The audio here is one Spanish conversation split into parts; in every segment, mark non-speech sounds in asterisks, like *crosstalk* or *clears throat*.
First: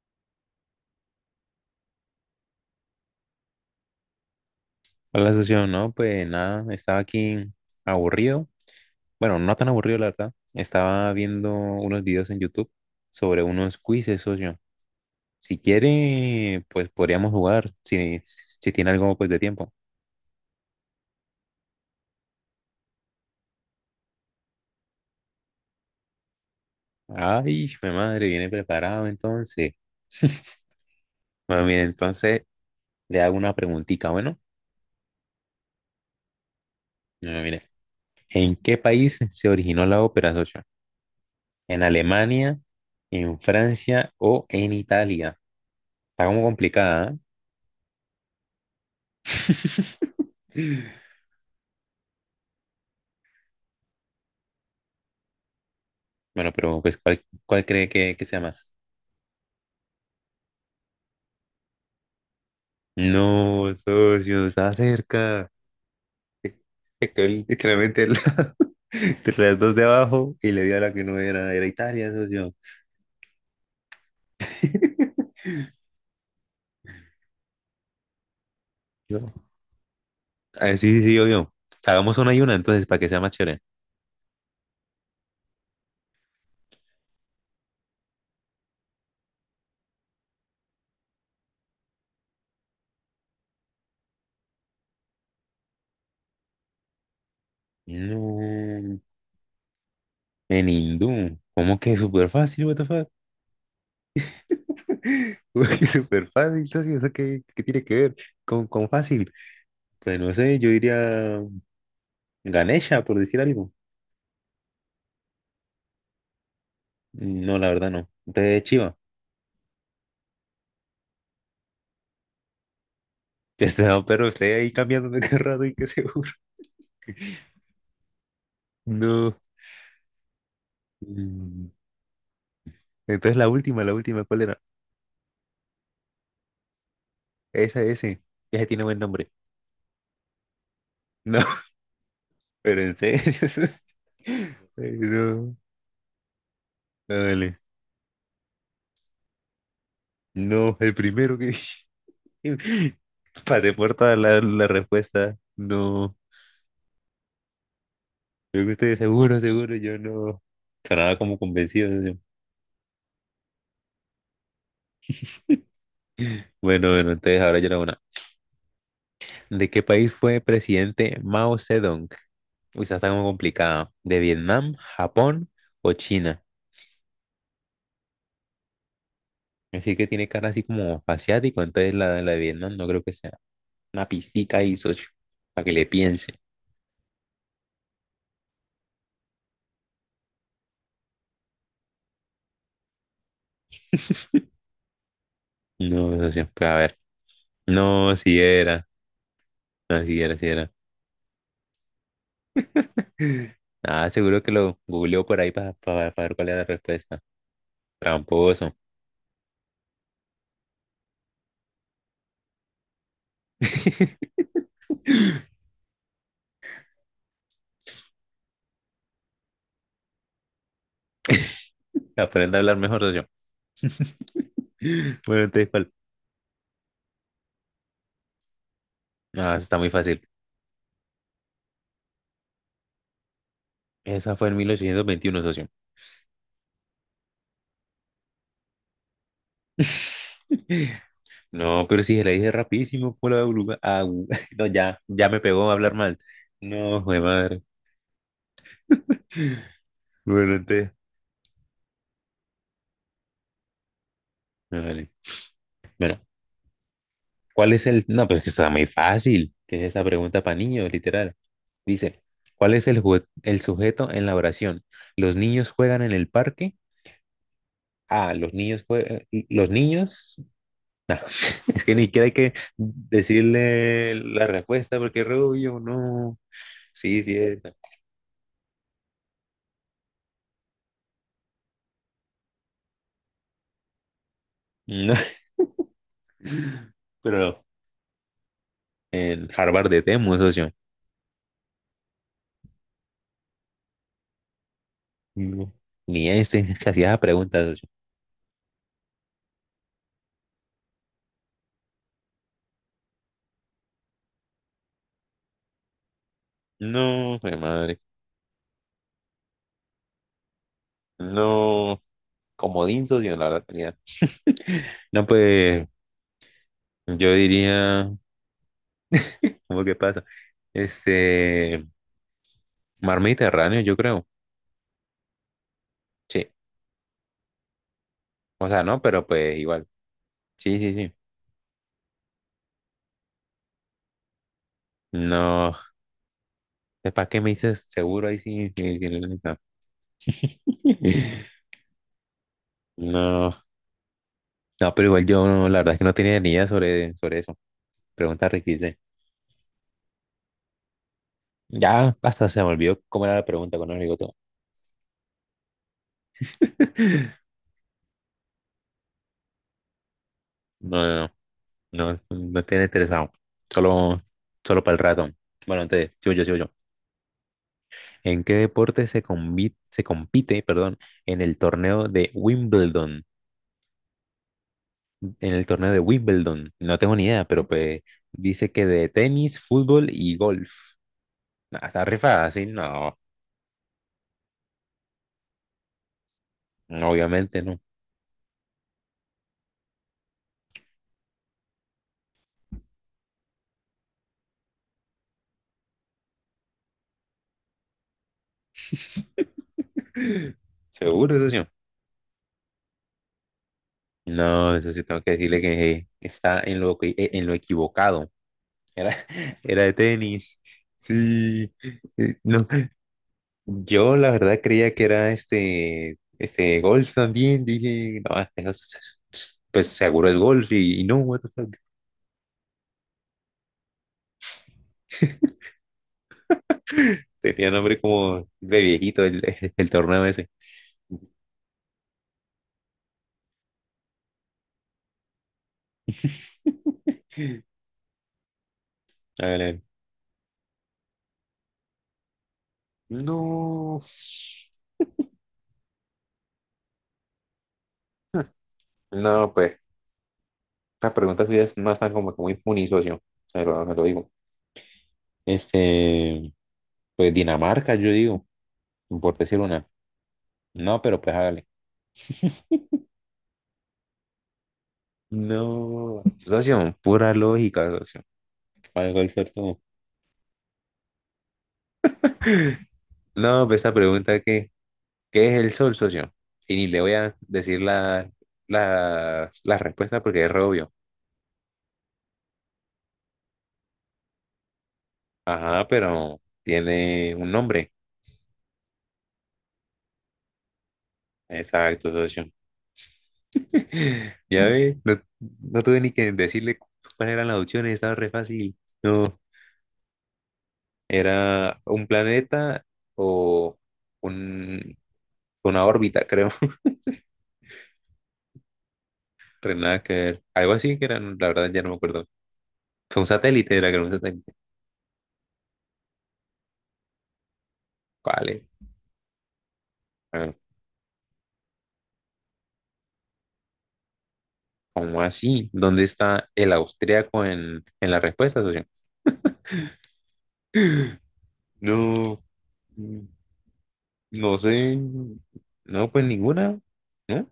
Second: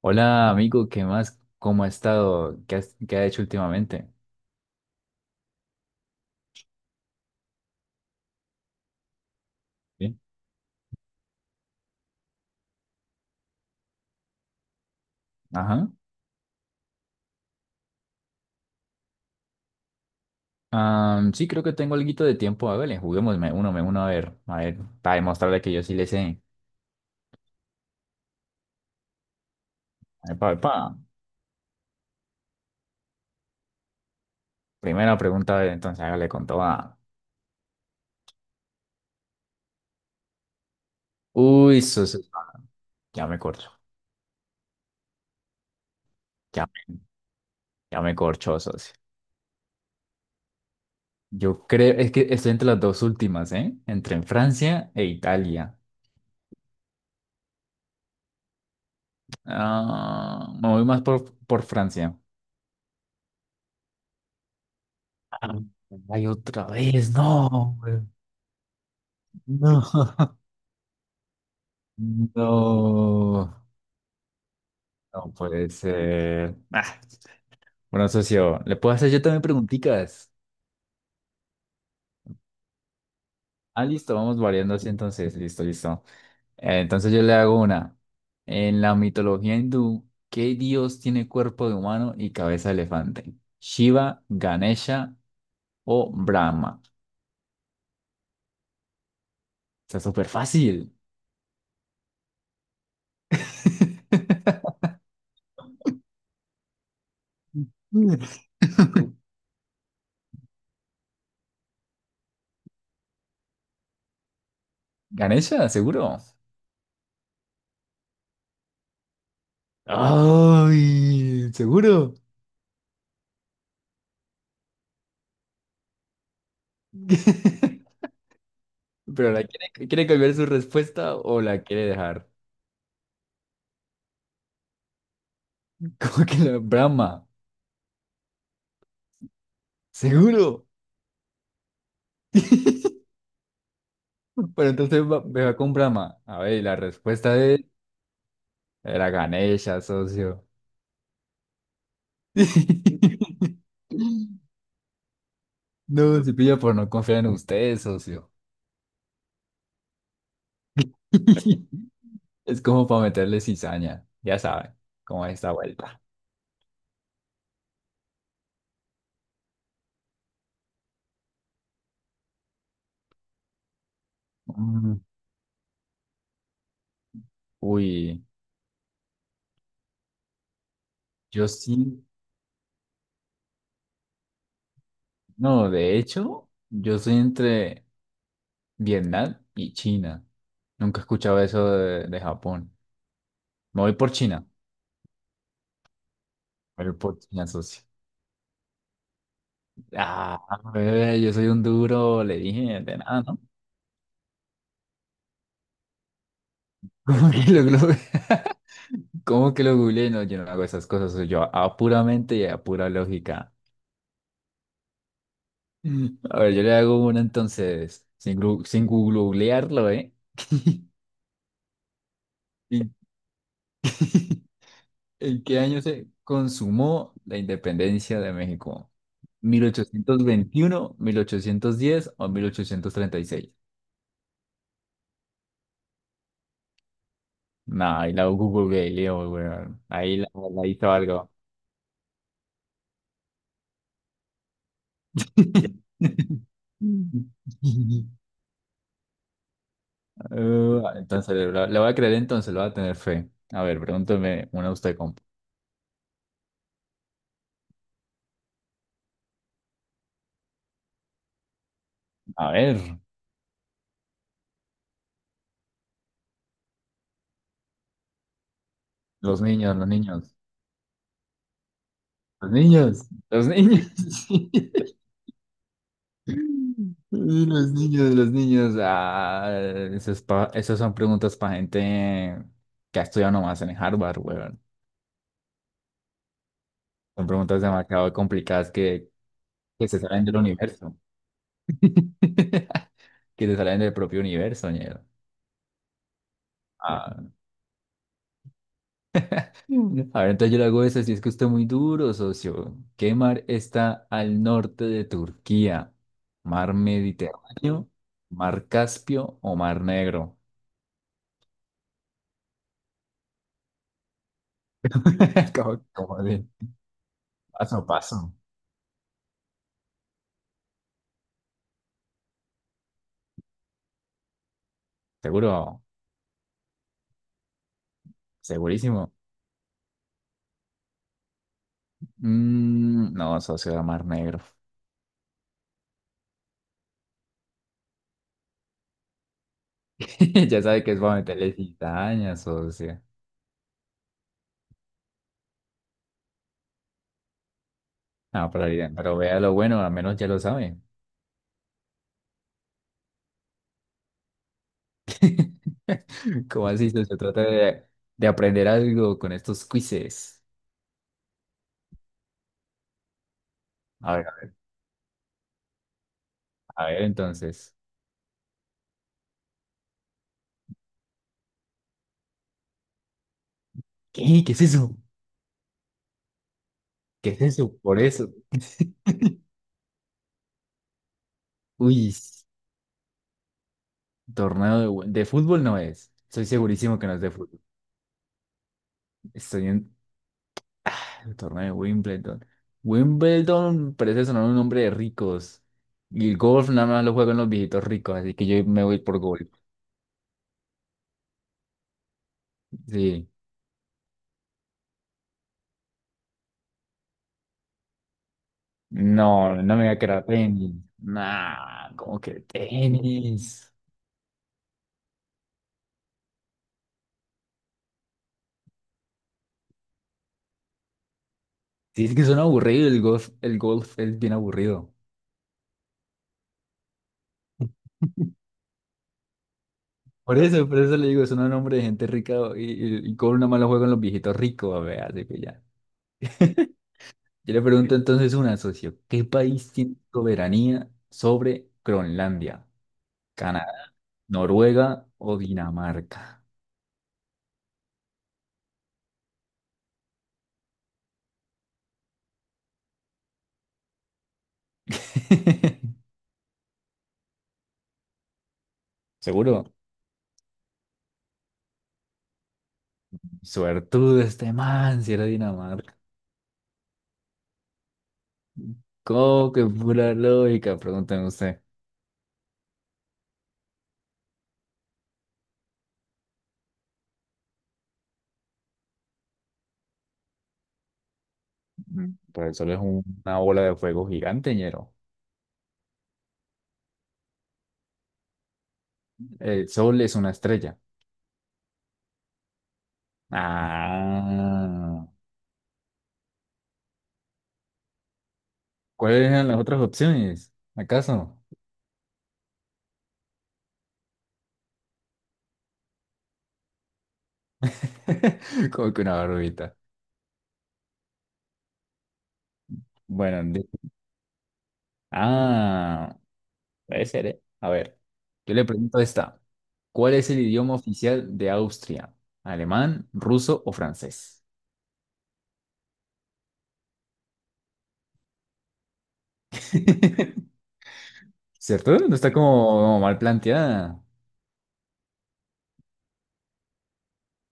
Hola, amigo, ¿qué más? ¿Cómo ha estado? ¿Qué ha hecho últimamente? Hola, socio. No, pues nada, estaba aquí aburrido. Bueno, no tan aburrido, la Bien. verdad. Estaba viendo unos videos en YouTube sobre unos quizzes, socio. Si Ajá. quiere, pues podríamos jugar, si tiene algo pues de tiempo. Ah, sí, creo que tengo alguito de tiempo. Hágale, juguemos, me uno a ver, para demostrarle que yo sí le sé. Ay, mi madre, viene preparado entonces. Epa, *laughs* epa. Bueno, mire, entonces le hago una preguntita, bueno. Primera pregunta, a ver, entonces hágale con toda. Bueno, mire, ¿en qué país se originó la ópera, socio? ¿En Uy, socio, Alemania, ya me en corcho, Francia o en Italia? Está como ya, me- complicada, ¿ah? ya me corcho, socio. *laughs* Yo creo, es que estoy entre las dos últimas, ¿eh? Entre en Francia e Italia. Bueno, pero pues, ¿cuál cree que sea más? Ah, me voy más por Francia. No, socio, estaba cerca. Ah, ay, otra vez, Es que él no. literalmente entre *laughs* las dos No, de abajo y le dio a la que no era, era Italia, *laughs* socio. no, no *laughs* puede ser. Ah, bueno, socio, ¿le puedo hacer yo No. también preguntitas? Ah, sí, sí, sí, obvio. Hagamos una y una entonces para que sea más chévere. Ah, listo, vamos variando así entonces. Listo, listo. Entonces yo le hago una. En la mitología hindú, ¿qué dios tiene cuerpo de humano y cabeza de elefante? ¿Shiva, Ganesha o Brahma? No, Está súper en fácil. hindú. ¿Cómo que súper fácil, what the fuck? *laughs* *laughs* ¿Cómo que súper fácil, entonces? ¿Eso qué tiene que ver con fácil? Pues no sé, yo diría Ganesha, por decir algo. ¿Ganesha? ¿Seguro? No, la verdad no. De Chiva. *laughs* ¡Ay! ¿Seguro? Este, no, pero estoy ahí cambiándome *laughs* cada rato y qué seguro. *laughs* *laughs* Pero No. la quiere cambiar su respuesta o la Mm, quiere dejar. Entonces la última, ¿cuál era? *laughs* ¿Como que la Brahma? Esa, ese ya tiene buen nombre. ¿Seguro? No, *laughs* pero en *laughs* serio. *laughs* Bueno, Ay, entonces me no. va con Brahma. A ver, y la respuesta de Dale. él era Ganesha, socio. No, el primero que dije. *laughs* *laughs* Pasé por toda la respuesta. No. No, se pilla por no confiar en ustedes, socio. Creo que ustedes seguro, seguro, yo no. Sonaba como convencido. *laughs* Yo. Es como para meterle cizaña. Ya saben cómo es esta vuelta. Bueno, bueno, entonces ahora yo era una. ¿De qué país fue presidente Mao Zedong? Uy, esa está como complicada. De Vietnam, Mm. Japón o China. Uy, Así que tiene cara así como yo asiático, entonces sí. la de Vietnam no creo que sea. Una pistica ahí, socio, para No, que le de piense. hecho, yo soy entre. Vietnam y China. Nunca he escuchado eso de Japón. Me voy por China. No, socio, pues a Me voy ver. por China, socio. No, si era. No, si era, Ah, si era. bebé, yo soy un duro, le dije, de nada, ¿no? *laughs* Ah, seguro que lo googleó por ahí para ver cuál era la *laughs* respuesta. ¿Cómo que lo googleé? Tramposo. *laughs* ¿Cómo que lo googleé? No, yo no hago esas cosas, soy yo a puramente y a pura lógica. *laughs* A ver, yo le hago una entonces, sin googlearlo, ¿eh? *laughs* Aprende a hablar Y- mejor, socio. *laughs* *laughs* Bueno, ¿En qué entonces, año ¿cuál? se consumó la independencia de México? Ah, ¿Mil esa mil está muy ochocientos fácil. veintiuno, 1810 o 1836? Esa fue en 1821, socio. Nah, ahí la Google Galileo, weón. Ahí la hizo *laughs* algo. No, pero si se la dije rapidísimo, por la oruga. Ah, *laughs* no, ya me pegó a hablar *laughs* mal. No, de madre. Bueno, Eh, entonces, entonces, le, le voy a creer entonces, le voy a tener fe. A ver, pregúntame una no, usted, vale. compa. Bueno, ¿cuál es el? No, pero es que está muy fácil, que es esa pregunta para niños, literal. Dice, A ¿cuál ver, es el sujeto en la oración? ¿Los niños juegan en el parque? Ah, los niños juegan. los ¿Los niños, los niños? niños, No, *laughs* es que ni siquiera hay los que niños, los niños. decirle la *laughs* respuesta porque Rubio, no. Sí, sí, Y es. los niños, los niños. Ah, esas son preguntas para gente que ha estudiado nomás en Harvard, weón. No, *laughs* Son pero preguntas demasiado complicadas que, en Harvard que se de salen Temu, del socio. universo. *laughs* Que se salen del propio universo, ñero. No, ni este *laughs* se hacía esa Ah. pregunta, socio. Mm. A ver, entonces yo le hago esa. Si es que usted es muy duro, socio. ¿Qué mar está al norte de Turquía? ¿Mar No, mi Mediterráneo, madre. Mar Caspio o Mar Negro? No, comodín, socio, la verdad, tenía. *laughs* No, *laughs* Como, pues como de yo paso a diría, paso. ¿cómo que pasa? Este, mar Mediterráneo, yo creo. ¿Seguro? Sí, o sea, no, ¿Segurísimo? pero pues igual. Sí, sí, sí. Mm, no, socio, de Mar Negro. No, ¿para qué me dices seguro ahí sí? Sí, sí, la neta. *laughs* Ya sabe que es para meterle *laughs* cizañas, socio. No, no, pero igual yo, no, la verdad es que no tenía ni idea sobre eso. Pregunta No, pero, requisita. bien, pero vea lo bueno, al menos ya lo sabe. Ya hasta se me olvidó cómo era la pregunta cuando me digo todo. *laughs* ¿Cómo así, socio? Trata *laughs* de aprender algo con estos quizzes. No, no, no, no tiene interesado. A Solo, ver, solo para el rato. Bueno, entonces, sigo yo, sigo yo. a ver, entonces. ¿En qué deporte se compite, perdón, en el torneo de Wimbledon? ¿Qué? ¿Qué es eso? En el torneo de Wimbledon. No tengo ni ¿Qué es idea, pero eso? Por pues eso. dice que de *laughs* tenis, fútbol y golf. Nah, está Uy, rifada sí no, torneo de fútbol no es. Estoy segurísimo que no es de obviamente fútbol. no. Estoy en el torneo de Wimbledon. Wimbledon parece sonar un nombre de ricos. Y el golf nada más lo juegan los viejitos ricos, así que yo me voy por golf. *clears throat* *laughs* Seguro, eso sí. Sí. No, eso sí tengo que decirle que está en lo, en lo equivocado. Era, No, *laughs* no era me voy de a quedar tenis. tenis. Sí. Nah, como que No, tenis. yo la verdad creía que era este golf también. Dije, no, este pues seguro es golf y no, what the fuck. Sí, es que suena aburrido el golf. El golf es bien aburrido. *laughs* Tenía nombre como de viejito el torneo ese. Por eso le digo, suena un nombre de gente rica y golf nada más lo juegan los viejitos ricos, a ver, así que ya. *laughs* *laughs* Yo le pregunto entonces una, socio, ¿qué país Hágale. tiene soberanía sobre Groenlandia? Canadá, No. Noruega o Dinamarca. Hmm. No, pues, esta pregunta suya no están como que muy funny, socio. Se lo digo. *laughs* Este, pues Dinamarca, yo digo, por decir Seguro, una. No, pero pues hágale. suertudo este man si era Dinamarca. No. Socio, pura lógica, socio. ¿Cuál fue ¿Cómo que tu-? pura lógica? Pregúnteme usted. No, pues esta pregunta que, ¿qué es el sol, socio? Y ni le voy a decir la respuesta porque es re obvio. Mm. Pues el sol es una bola de fuego gigante, ñero. Ajá, pero tiene un nombre. El sol es una estrella. Exacto, socio. *laughs* Ya ve, Ah, no, no tuve ni que decirle cuáles eran las opciones, estaba re fácil. ¿cuáles No, eran las otras opciones? ¿Acaso? era un planeta o un, una órbita, creo. *laughs* *laughs* Como que una Re barbita. nada que ver. Algo así que era, la verdad ya no me acuerdo. Un Bueno, satélite era, creo, un satélite. ah, puede ser, ¿eh? A ver, yo Vale. le pregunto esta. ¿Cuál es el idioma oficial de Austria? ¿Alemán, ruso o francés? ¿Cómo así? ¿Dónde está el austríaco en la respuesta, socio? *laughs* *gasps* ¿Cierto? No está No, como mal planteada. no sé. No, pues ninguna, ¿no?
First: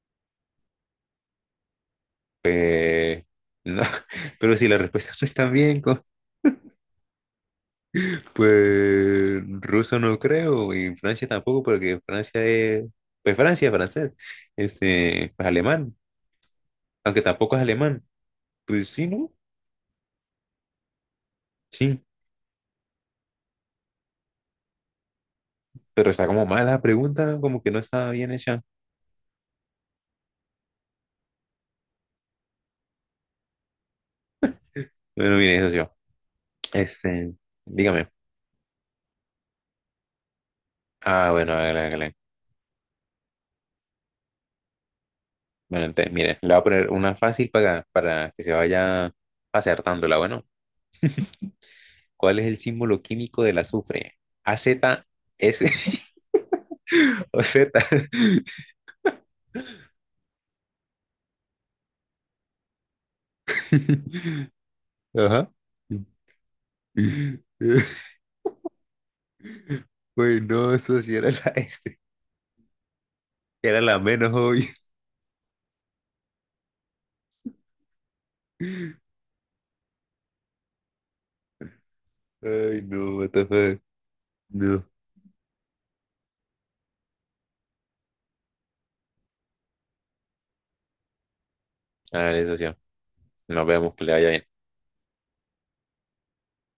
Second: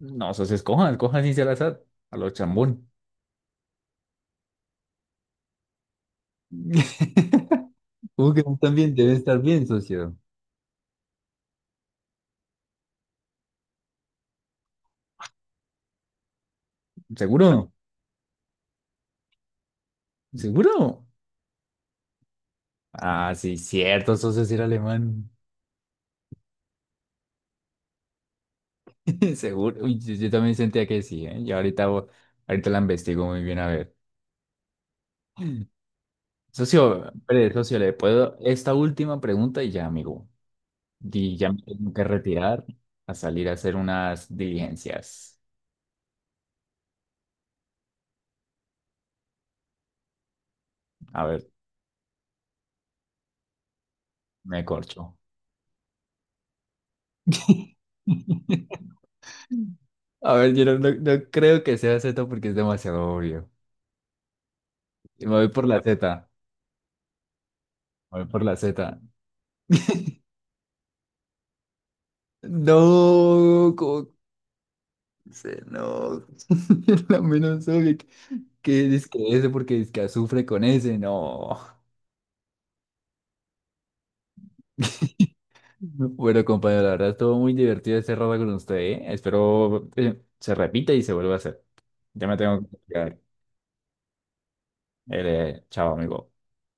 No, eso se escoja, escoja sin ser azar, a lo chambón. Pues, no. *laughs* Pero si las respuestas no están bien, co- *laughs* ¿Cómo que no están bien? Deben estar pues bien, ruso socio. no creo, y Francia tampoco, porque Francia es, pues Francia, francés, este, pues alemán, aunque tampoco es ¿Seguro? alemán, pues sí, ¿no? ¿Seguro? Sí, Ah, sí, cierto, eso es decir alemán. pero está como mala la pregunta, como que no estaba bien hecha. *laughs* Seguro. Uy, yo también sentía que sí, ¿eh? Y ahorita, ahorita la investigo muy bien, a ver. Bueno, mire, eso yo, Socio, este, espere, socio, le dígame. puedo esta última pregunta y ya, amigo. Ah, Y ya bueno, me hágale, tengo que hágale. retirar a salir a hacer unas diligencias. Bueno, entonces, mire, le voy a poner una fácil para que se vaya acertándola. Bueno, A ver, ¿cuál es el símbolo químico del azufre? A me corcho. Z S *laughs* o Z. *laughs* A ver, yo no, no creo que sea Z porque es demasiado obvio. *laughs* Y me voy Ajá. por la Z. *laughs* Me voy por la Z. *laughs* Bueno, eso sí era la este. No, Era la menos obvia. No. *laughs* La menos obvia que dice que ese porque dice que azufre con ese, no. Ay, no, what the fuck. No. *laughs* Bueno, compañero, la verdad estuvo muy divertido este rato con usted, ¿eh? Espero se repita y se vuelva a hacer. Ya me Hágale, tengo socio. que quedar. Nos vemos, que le vaya bien. Chao, amigo.